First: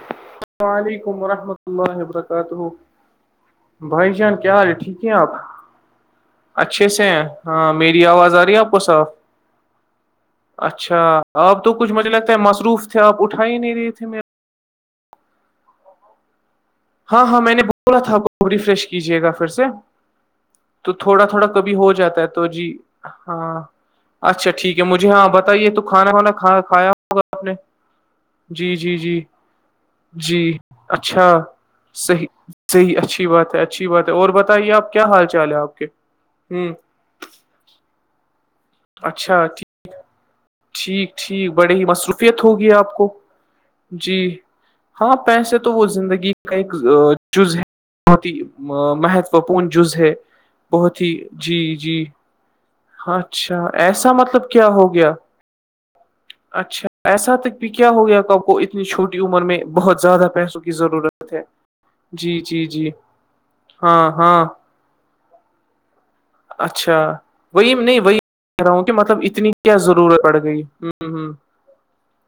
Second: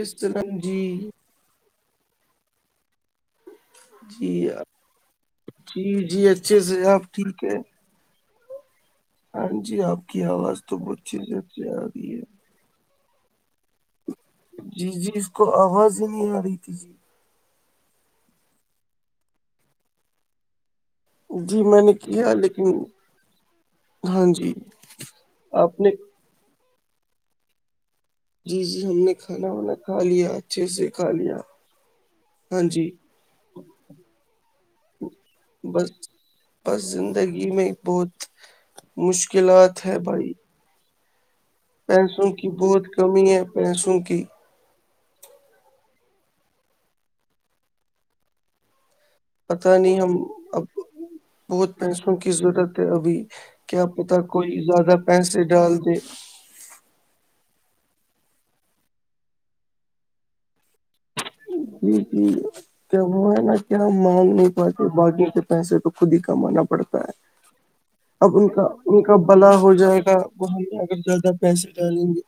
السلام علیکم ورحمۃ اللہ و برکاتہ بھائی جی جان کیا حال ہے ٹھیک ہیں آپ جی جی اچھے آپ سے ہیں ٹھیک ہے ہاں میری آواز آ رہی ہے آپ کو صاف ہاں جی آپ کی آواز تو بت اچھا چیز پ آپ تو آ کچھ رہی مجھے ہے لگتا مصروف آپ اٹا ہی نہیں رہے تھے میںیر جی جی اس کو آواز ہی نہیں آ رہی تھی جی ہاں ہاں میں نے بولا تھا ریفریش کیجیے گا پھر سے تو تھوڑا تھوڑا جی کبھی میں ہو نے جاتا ہے کیا تو جی لیکن ہاں ہاں اچھا جی ٹھیک ہے مجھے ہاں بتائیے آپ تو نے کھانا وانا کھ کھایا ہوگا آپ نے جی جی ہم نے جی کھانا وانا کھا لیا جی اچھے سے کھا اچھا لیا صحیح ہاں جی صحیح اچھی بات ہے اچھی بات ہے اور بتائیے آپ کیا حال چال ہے آپ کے بس ہ بس زندگی میں بہت اچھا ٹھیک مشکلات ہے بھائی ٹھیک ٹھیک بڑی ہی پیسوں مصروفیت کی ہوگی بہت آپ کو کمی ہے پیسوں جی کی ہاں پیسے تو وہ زندگی کا ایک جز ہے بہت ہی مہت پت فپون جز نہیں ہے ہم اب بہت ہی جی بہت جی پیسوں کی ضرورت ہے ہاں ابھی اچھا اچا ایسا مطلب کیا ہو گیا سے ڈالتی اچھا ایسا تک کہ کیا ہو گیا تو آپ کو اتنی چھوٹی عمر میں بہت زیادہ پیسوں کی ضرورت ہے کہ جی جی جی کیا وہ ہے نا کیا ہاں مانگ ہاں نہیں پاتے باقی کے پیسے تو خود ہی انا اچھا پڑتا ہے وہی نہیں وہی اب ان کا کہہ رہا ہوں کہ ان کا مطلب اتنی بلا ہو کیا جائے گا ضرورت پڑ وہ گئی ہمیں ہ اگر ہ زیادہ پیسے ڈٹا لیں گے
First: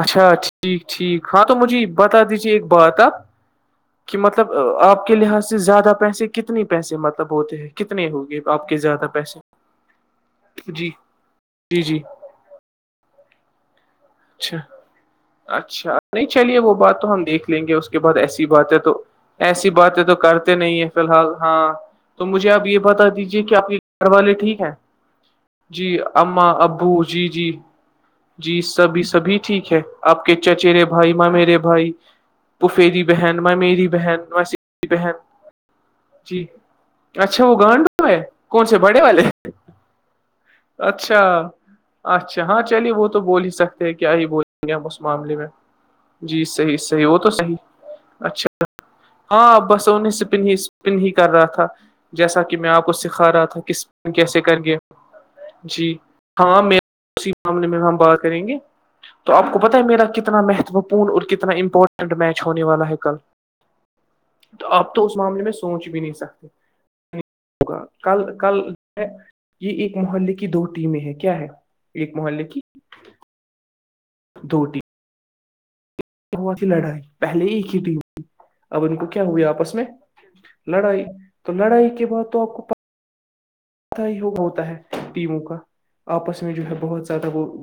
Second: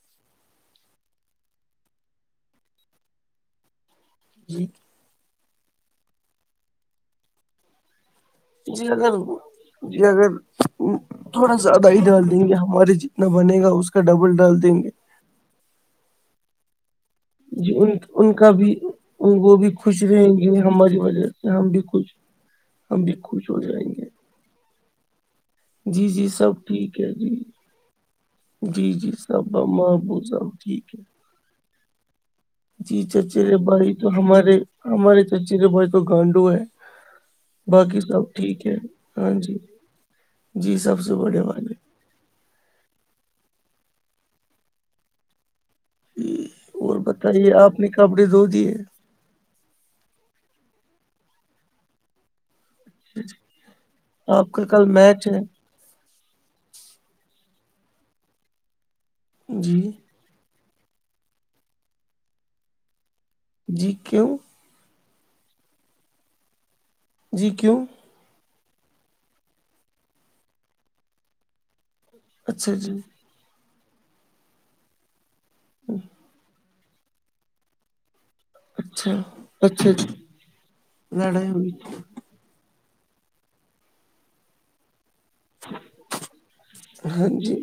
اچھا ٹھیک ٹھیک ہاں تو مجھے بتا دیجیے ایک بات آپ کہ مطلب جی آپ کے لحاظ سے زیادہ پیسے کتنے پیسے مطلب ہوتے ہیں کتنے ہوگے جی اگر جی اگر جی تھوڑا سا جی ادہ جی ادار دیں گے ہمارے جتنا بنے گا اس کا ڈبل ڈال اچھا دیں گے اچھا نہیں چلیے وہ بات تو ہم دیکھ لیں گے جی اس ان کے بعد ان ایسی کا بھی باتیں تو وہ ایسی بھی باتیں خوش تو رہیں کرتے گے نہیں ہیں ہماری فی وجہ الحال سے ہم ہاں بھی خوش تو مجھے آپ یہ ہم بتا بھی دیجیے خوش کہ ہو آپ کے جائیں گے گھر والے ٹھیک ہیں جی اماں ابو جی جی جی سبھی جی سبھی صحبہ ٹھیک ہے محبو آپ کے صاح چچیرے ٹھیک ہے بھائی ماں میرے بھائی جی پفیری بہن میں چچیرے میری بھائی تو بہن میں ہمارے بہن ہمارے چچیرے بھائی تو جی گانڈو ہے اچھا وہ باقی گانڈو ہے سب ٹھیک کون ہے سے بڑے والے ہاں جی جی سب سے بڑے اچھا والے اچھا ہاں چلیے وہ تو بول ہی سکتے ہیں کیا ہی بولیں گے ہم اس معاملے میں جی صحیح اور صحیح وہ تو بتائیے آپ نے صحیح کپڑے دھو اچھا دیے ہاں بس انہیں سپن ہی سپن ہی کر رہا تھا جیسا کہ میں آپ کو سکھا رہا تھا کس کیسے آپ کر کا گیا کل میچ ہے ہوں جی ہاں میں اسی معاملے میں ہم بات کریں گے تو آپ کو پت جی ہے میرا کتنا مہتو اور کتنا امپورٹنٹ میچ ہونے والا ہے کل جی کیوں تو آپ تو اس معاملے میں سوچ بھی نہیں سکتے جی کیوں ہوگا کل کل یہ ایک محلے کی دو ٹیمیں ہے کیا ہے ایک محلے کی ج جی [unintelligible] دوٹی ہ ہوا تھی لڑائی پہلے ہی ایک ہی ٹیم اب ان کو اچھا کیا ہوا آپس میں اچھا جی لڑائی تو ہوئی لڑائی تھی؟ کے بعد تو آپ کو پتا ہی ہوگ ہوتا ہے ٹیموں کا آپس میں جو ہے بہت ہاں زیادہ وہ جی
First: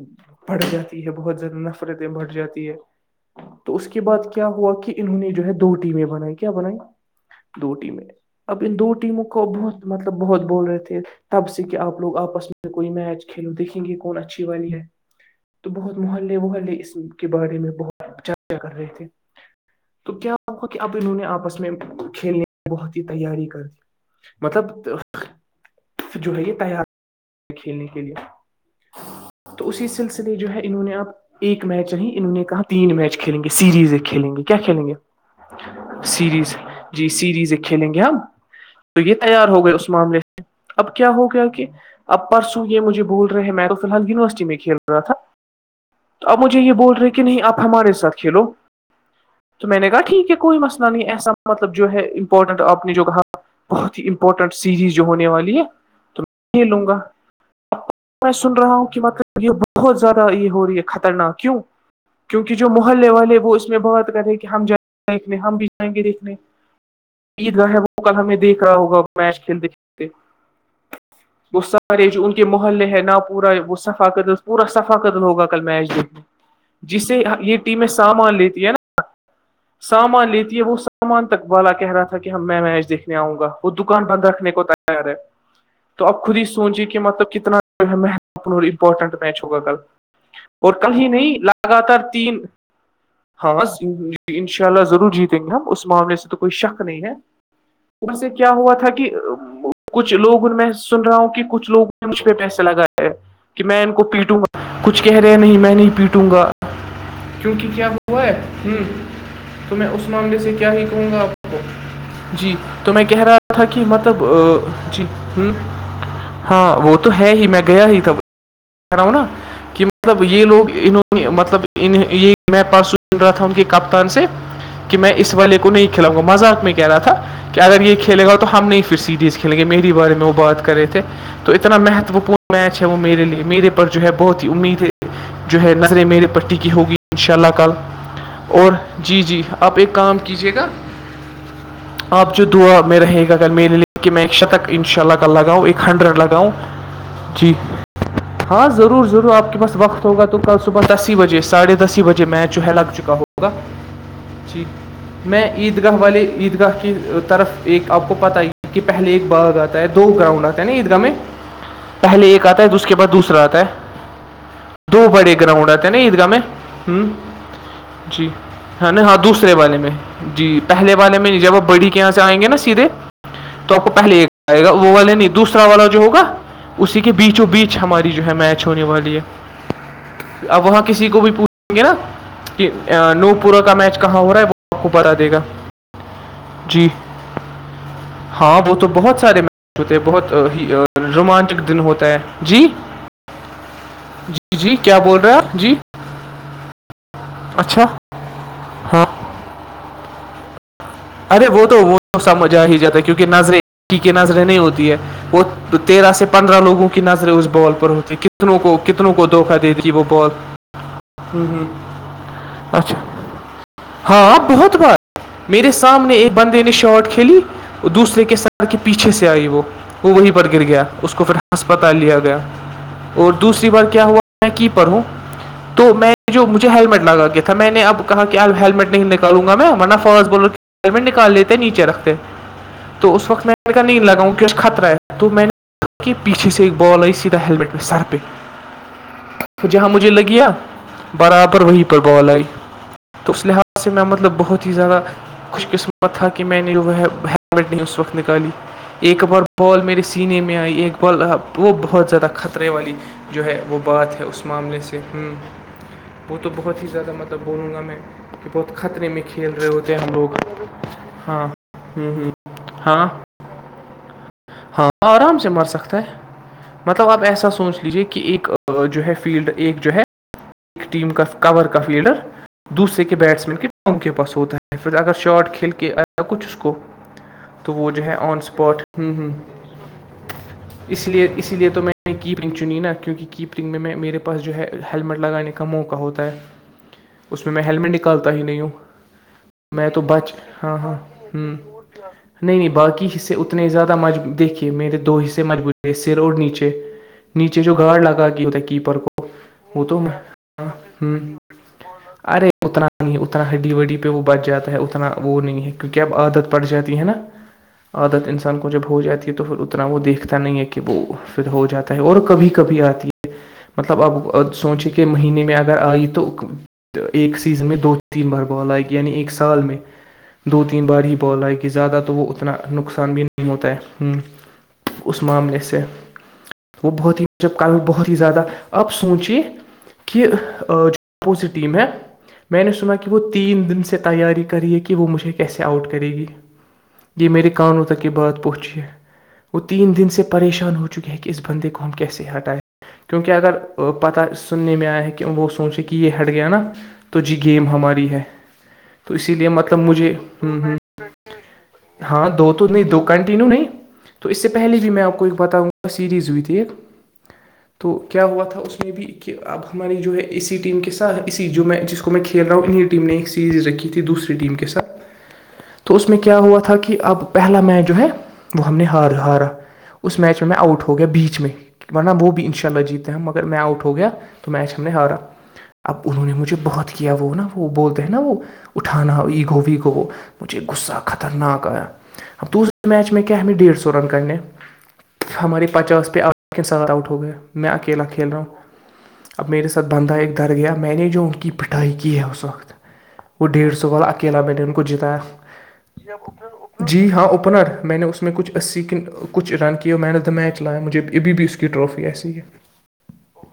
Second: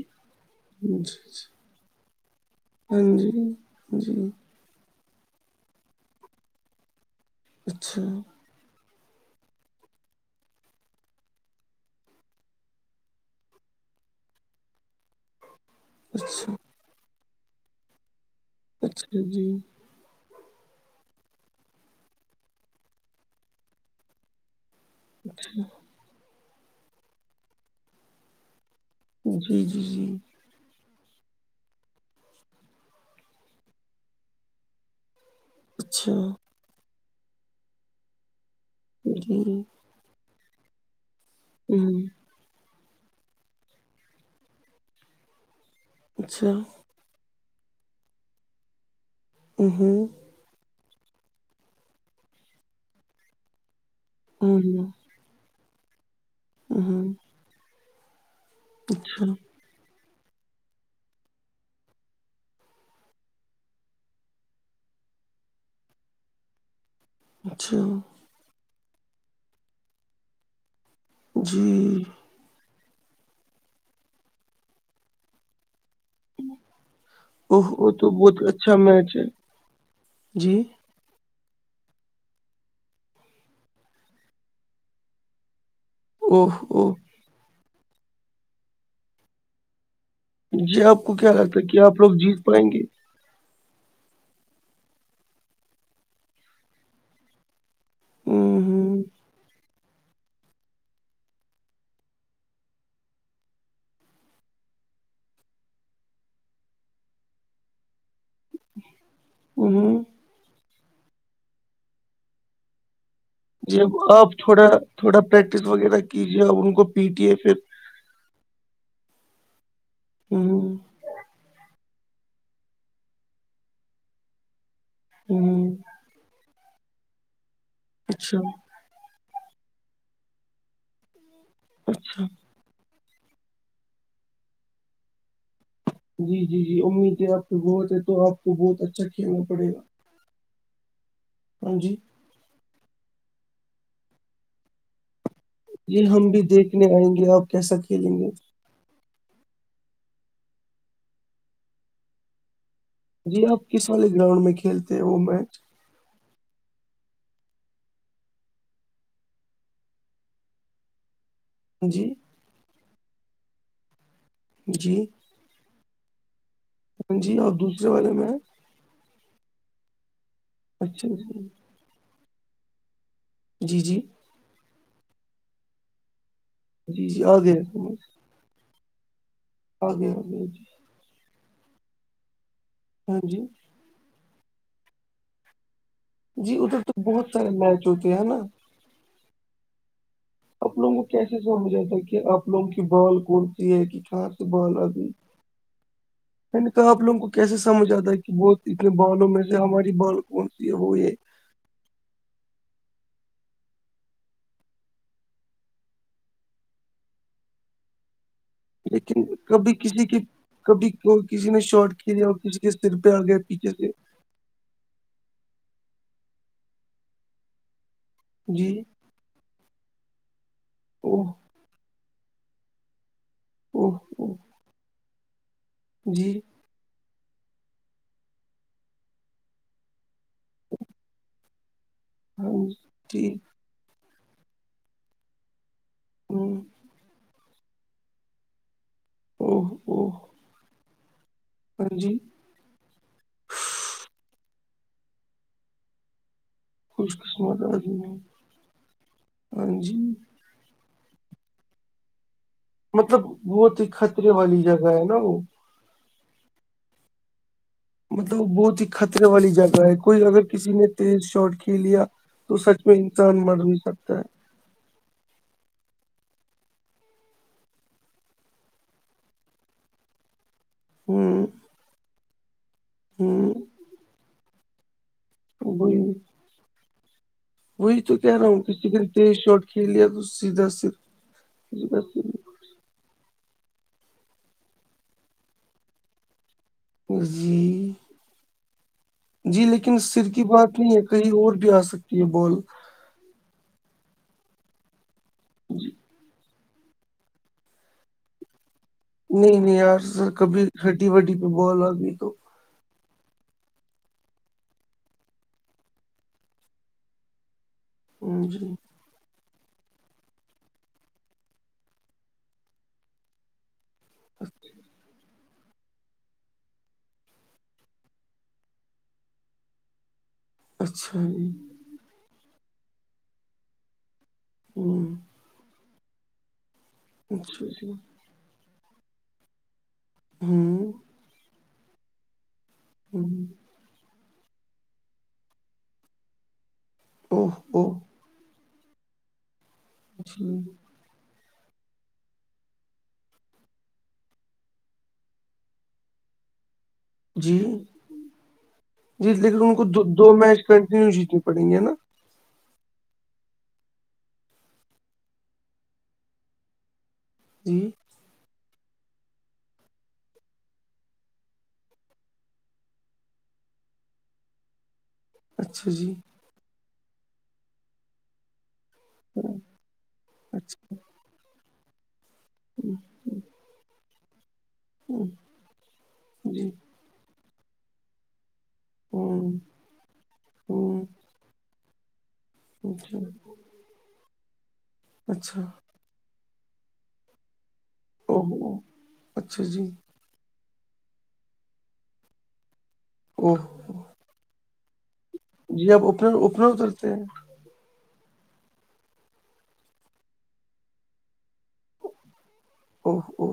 بڑھ جی جاتی ہے بہت جی زیادہ نف فرتیں بٹ جاتی ہے ہاں جی تو اس کے جی بعد کیا ہوا کہ انہوں نے جو ہے دو ٹیمیں بنائی کیا بنائی دو اچھا ٹیمیں اب ان دو ٹیموں کو بہت مطلب بہت بول رہے تھے تب سے کہ آپ لوگ آپس میں کوئی میچ کھیلو دیکھیں گے کون اچھی والی ہے تو بہت محلے اچھا محلے اس کے بارے میں بہت چاچا کر رہے تھے اچھا جی تو کیا کہ اب انہوں نے آپس میں کھیلنے کی بہت ہی تیاری کر دی مطلب اچھا جو ہے یہ تیار کھیلنے کے لیے جی تو جی اسی جی سلسلے جو ہے انہوں نے آپ ایک میچ نہیں انہوں نے کہا تین میچ کھیلیں گے سیریز کھیلیں گے کیا کھیلیں گے اچھا سیریز جی سیریز ایک کھیلیں گے ہم تو یہ جی تیار ہو گئے اس معامل سے اب کیا ہو گیا کہ ہوں اب پرسوں یہ مجھے بول رہے ہیں میں تو فیحال یونیورسٹی میں کھیل رہ رہا تھا تو آپ اچھا مجھے یہ بول رہے کہ نہیں آپ ہمارے ساتھ کھیلو تو ہوں میں نے کہا ہوں ٹھیک ہے کوئی مسئلہ نہیں ایسا مطلب جو ہے امپورٹنٹ آپ نے جو کہااں بہت ہی مپورٹنٹ سیریز جو ہونے والی ہے تو میں کھیلوں گا ہوں اب میں سن رہا ہوں کہ اچھا مطلب یہ بہت زیادہ یہ ہو رہی ہے خطرناک کیوں کیوںہ جو محلے والے وہ اسس میں بات کر رہے کہ ہم جائیں دنے ہم بھی جائیں گے دیککھنے عید رہ ہے اچھا وہ کل ہمیں دیکھ رہا ہوگا میچ کھیلتے کھیلتے وہ جی سارے جو ان کے محلے ہے نہ پورا وہ فقت پورا ثفاقتل ہوگا کل میچ دیکھنے جسے یہ اوہ ٹیمیں او تو سامان بہت لیتی ہے اچھا نا میچ ہے سامان لیتی جی ہے وہ سب ان تکوالا کہہ رہا تھا کہ ہم میں میچ دیکھنے آؤں گا وہ دکان بند رکھنے کو تیار ہے تو آپ خود ہی اوہ سوجیے اوہ کہ مطلب کتنا جو ہے اپ امپورٹنٹ میچ ہوگا کل اور جی آپ کہیں کو کیا نہیں لگتا ہے کہ لگاتار آپ لوگ تین جیت پائیں گے ہاں ان شاء اللہ ضرور جیتیں گے ہم اس معاملے سے تو کوئی شک نہیں ہے اس سے کیا ہوں ہوا تھا ہوں کہ کچھ لوگوں میں سن رہا ہوں کہ کچھ لوگوں نے مجھ پہ پیسے لگایا ہے کہ میں ان کو پیٹوں گا کچھ کہہ رہے نہیں میں نہیں پیٹوں گا کیونکہ کیا وہ ہے ہوں تو میں ہوں اس معاملے سے کیا نہیں کہوں گا آپ کو جی تو میں کہہ رہا تھا جی کہ اب مطلب آپ تھوڑا جی تھوڑا ہ پریکٹس وغیرہ کیجیے اب ان ہاں کو وہ تو ہے پیٹیے ہی پھر میں گ گیا ہی تھا کہ رہا ہوں نا کہ مطلب یہ لوگ ہوں انہوں نے مطلب یہ میں پرارسو سن رہا تھا ان کے کپتان سے کہ میں اس والے ہوں کو نہیں کھیلوں گ کو مذاق میں کہ رہا تھا کہ اگر یہ کھیل گا اچھا تو ہم نہیں پھر سیریز کے ل کہ میری بارے میں وہ بات کر رہے تھے تو اتنا اچھا مہتوپورن میچ ہے وہ میرے لیے میرے پر جو ہے بہت ہی امید ہے جو ہے نظریں میرے جی پٹی جی کی جی ہوگی ان امید ہے شاء اللہ آپ کو کل بہت ہے تو آپ کو اور بہت اچھا جی جی کھیلنا پڑے آپ گا ایک کام کیجیے گا ہاں جی آپ جو دعا میں رہے گا اگر میرے لیے کہ میں ایک شتک انشاء اللہ لگاؤ ایک یہ ہنڈریڈ ہم بھی لگاؤ دیکھنے آئیں گے آپ جی کیسا کھیلیں گے ہاں ضرور ضرور آپ کے پس وقت ہوگا تو کل صبح دس ہی بجے ساھے دس ہی بجے می چ ہے لگ چک ہے جی ہوگا آپ کس والے گراؤنڈ میں جی کھیلتے ہیں وہ میں میچ عید عید گاہ والے عیدگاہ کی طرف ایک آپ کو پت ہی ہے کہ پہلے ایک باغ آتا ہے دو گراؤنڈ آتا نا ادھر میں جی پہلے ایک آتا ہے تو اس کے بعد دوسرا آتا ہے جی دو بڑے گراؤنڈ آتے ہیں نا عید گاہ میں ہ ہاں جی اور دوسرے والے جی میں ہے نا ہاں دوسرے والے میں جی پہے اچھا والے میں جی جب بڑی کے یہاں سے آئیں گے نا سیدھے تو جی آپ کو جی پہلے ایک آئے گا وہ والا نہیں دوسرا والا جو ہوگا اسی جی کے جی آ بیچوں گیا بیچ سمجھ ہماری جو ہے میچ ہونے والی ہے آ گیا آ گیا جی اب وہاں کسی کو بھی پوچھیں گے نا کہ ہاں نو جی پورو کا میچ کہاں ہو رہا ہے وہ آپ کو بتا دے گا جی ادھر تو بہت سارے میچ ہوتے ہیں نا ہاں وہ تو بہت سارے ہوتے بہت ہی آپ لوگوں کو کیسے رومانچک سمجھ دن آتا ہوتا ہے کہ آپ جی لوگوں کی بال کون سی ہے کہ کہاں سے جی جی بال آ کیا گئی بول رہے ہیں آپ جی میں نے کہا آپ لوگوں کو کیسے اچھا سمجھ آتا ہے کہ بہت اتنے ہاں بالوں میں سے ہماری بال کون سی ہے وہ یہ ارے وہ تو وہ سمج آ ہی جاتا ہے کیونکہ نظریں ایک کی نظریں نہیں ہوتی ہے وہ تیرہ سے پندرہ لوگوں کی نظریں اس بول پر ہوتی ک کتنوں کو دھوکا دیتی وہ بہت کبڈی کسی نے شارٹ کھیل اور کسی کے سر اچھا پہ آ گیا پیچھے سے ہاں بہت بار میرے سامنے ایک بندے نے شارٹ کھیلی اور دوسرے کے سر جی کے پیچھے سے آئی وہ وہ وہیں پر گر گیا اس کو اوہ پھر ہسپتال لیا گیا اور دوسری بار اوہ کیا ہوا اوہ میں کیپر ھوں تو میں جی جو مجھے ہیللمٹ لگایا تھا میں نے اب کہ آب ہیللمٹ نہیں نکالوں گا میں ورنہ فاس بولر نکال لیتے نیچے رکھتے ہاں تو جی اس وقت میں نہیں لگاؤوں کہ خطرہ ہے تو میں نے کہ پیچھے ہوں سے ایک بال آئی سیدھا ہیلمٹ کے سر پہ اوہ جہاں مجھے اوہ لگی اب برابر وہیں ہاں پر جی بال آئی تو اس لحاظ سے میں مطلب بہت ہی زیادہ خوش قسمت تھا کہ میں نے خوش قسمت ہیلمٹ نہیں اس آدمی وقت ہے نکالی ایکبار ہاں بال جی میرے سینے میں ایک بال وہ بہت زیادہ ختم خطرے والی مطلب جو ہے وہ بہت ہی بات ہے خطرے اس والی معاملے جگہ سے ہے نا وہ وہ تو بہت ہی زیادہ مطلب بولوں گا میں مطلب کہ بہت ہی میں خطرے والی کھیل رہے جگہ ہوتے ہے ہیں ہم کوئی لوگ اگر کسی نے تیز ہاں شاٹ کھی لیا تو سچ میں ہاں انسان مر بھی سکتا ہے ہاں آرام سے مر سکتا ہے مطلب آپ ایسا سوچ لیجیے کہ ایک جو ہے فیلڈ ایک جو ہے ایک ٹیم کا ہوں کور کا لیڈر دوسرے کے ہوں بیٹسمین کی بس اگر شاٹ کھیل کے وہی آیا کچھ اس کو تو وہ وہی جو ہے آن کہہ رہا ہوں اسپاٹ کسی نے ہ ہ تیز شاٹ کھیل لیا تو سیدھا سر اس لیے اس لیے تو سیدھا میں سر کیپنگ چو نا کیونکہ کیپرنگ میں میرے پاس جو ہے ہیللمٹ لگانے کا موقع ہوتا ہے اس میں میں جی ہیللمٹ نکالتا ہی نہیں ہوں جی میں لیکن تو سر بچ کی ہاں بات نہیں ہاں ہے کہیں ہوں اور بھی آ سکتی ہے بال نہیں نہیں باقی ح اتنے زیادہ مج دیکھیے میرے دو حصے مجبو سر اور نیچے نیچے جو گارڑ لگا گے ہوتا ہے کیپر کو نہیں نہیں وہ تو یار سر کبھی ہڈی ہوں وڈی پہ بال آگئی تو ارے اتنا نہیں اتنا ہڈ وڈی پہ وہ بچ جاتا ہے اتنا وہ نہیں ہے کیونکہ اب عادت پڑ جاتی ہے نا عادت ہاں انسان کو جی جب ہو جاتی ہے تو پھر اتنا وہ دیکھتا نہیں ہے کہ وہ پھر ہو جاتا ہے اور کبھی کبھی آتی ہے مطلب اب سوچیے کہ مہینے میں اگر آئی تو ایک سیزن میں دو تین بار بال آئے یعنی ایک سال میں دو تین بار ہی اچھا بول جی ایگی زیادہ تو وہ اتنا نقصان بھی نہیں ہوتا ہے ہوں اس معاملے سے وہ بہت ہی جب اچھا کل جی بہت ہی زیادہ آپ سوچے کہ جو ہوں اپوزٹ ٹیم ہے میں نے سنا کہ وہ ہوں تین دن سے تیاری کریے کہ وہ مجھے کیسے آؤٹ کرے گی یہ میرے اوہ کانوں اوہ تک یہ بات پہنچی ہے وہ تین دن سے جی پریشان ہو چکے ہے کہ اس بندے کو ہم کیسے ہٹائائے کیونکہ اگر پتاہ سننے میں آئے کہ ب سونچ کہ یہ ہیٹ گیا نا تو جی گیم ہماری ہے تو جی اسی لیے لیکن ان مطلب کو دو مجھے دو میچ ہ ہ کنٹینیو جیتنے پڑیں گے نا ہاں دو تو نہیں دو کنٹیینیو نہیں تو اس سے پہلے بھی میں آپ کو ایک بتاؤں گا سیریز ہوئی تھی ایک جی تو کیا ہوا تھا اس میں بھی کہ اب ہماری جو ہے اسی ٹیم کے سات اسی جو میں جس کو میں کھیل رہا ہوں انہیں ٹیم نے ایک سیریز رکھی تھی دوسری ٹیم کے ساتھ اچھا تو اس جی میں کیا ہوا تھا کہ اب پہلا میچ جو ہے وہ ہم نے ہار ہارا اس میچ میں میں آؤٹ اچھا ہو گیا بیچ میں ورنہ وہ بھی ان شاء اللہ جیتے ہیں مگر میں آؤٹ ہو گیا میچ ہم نے ہارا اب انہوں نے مجھے جی بہت کیا وہ نا وہ بولتے ہیں نا وہ اٹھانا ہوں ایگو ویگو مجھے غصہ ہوں خطرناک آیا اب دوسرا میچ اچھا میں کیا ہمیں ڈیڑھ سو رن کرنے اچھا ہمارے پچاس پہ آ کے ساتھ آؤٹ ہو گیا میں اکیلا کھیل رہا اوہ ہوں اوہ، اب اچھا میرے جی ساتھ بندھا ایک د گیا میں نے جو ان کی پٹائی کی ہے اس وقت وہ اوہ ڈیڑھ سو والا کھیلا میں نے ان کو جتایا جی آپ اوپنر اوپنر جی اترتے ہیں ہاں اوپنر میں نے اس میں میں کچھ اسی کچھ رن کی مین آف دا میچ لایا مجھے ابھی بھی اس کی ٹرافی ایسی ہے اوہ او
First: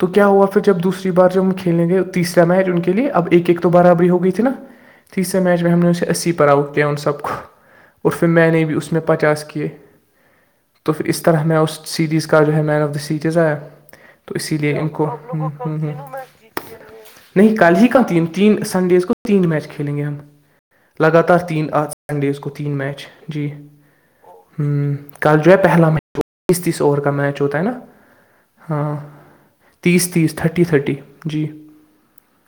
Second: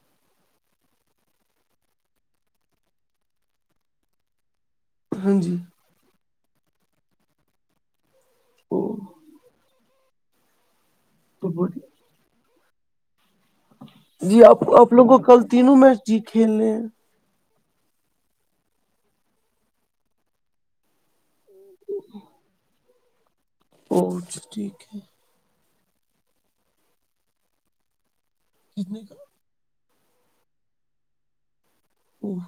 تو کیا ہوا پھر جب دوسری بار جو ہم کھیلیں گے تیسرا میچ ان کے لیے اب ایک ایک تو برابری ہو گئی تھی نا ٹھیک سر ہاں جی میچ میں ہم نے انے اسی پ اٹتے ان سب کو اور پھر میں نے بھی او اس میں پچاس کیے تو پھر اس اس طرح تو ہمیں اس بولی سیریز کا جو ہے مین آف دا سیریز آیا تو جی اسی آپ لیے ان آپ لوگ کو کل تینوں میچ جی کھیلنے ہیں نہیں کل ہی کا تین تین سنڈیز کو تین میچ کھیلیں گے ہم لگاتار تین آ سنڈیز کو تین میچ جی اور ہ ٹھیک ہے کل جو ہے پہلا م تس تیس اوور کا میچ ہوتا ہے نا ہاں کتنے کا تیس تیس تھرٹی تھرٹی جی وہ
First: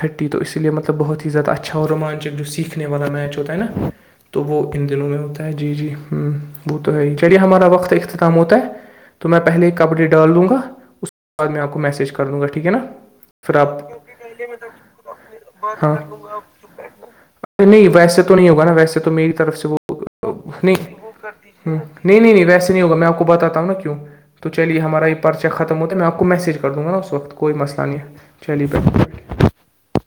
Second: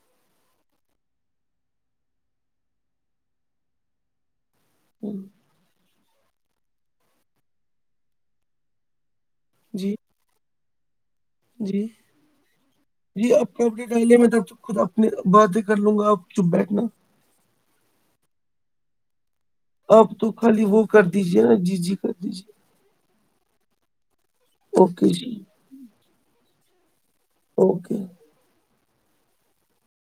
تھرٹی تو اسی لیے مطلب بہت ہی زیادہ اچھا اور رومانچک جو سیکھنے والا میچ ہوتاائ نا تو وہ ان دنوں میں ہوتا ہے جی جی ہ وہ تو ہے ہی چلیے ہمارا وقت اختتام ہوتا ہے تو میں پہلے جی کپڈی ڈال دوں گا اس کے بعد میں آپ کو جی میسیج کر دوں گا ٹھیک ہے نا پھر آپ پہے میں تب خود اپنی باتیں کر ہاں لوں گا آپ چپ بیٹھنا نہیں ویسے تو نہیں ہوگا نا ویسے تو میری طرف سے وہ آپ تو خالی نہیں وہ کر دیجیے نا جی جی کر نہیں نہیں نہیں دیجیے ویسے نہیں ہوا میں آ کو بتاتا ہوں نا کیوں تو چلیے ہمارا اوکے یہ جی پرچہ ختم ہوتا ہے میں آپ کو میسج کر دوں گا نا اس وقت کوئی مسئلہ نہیں اوکے ہے چلی پئے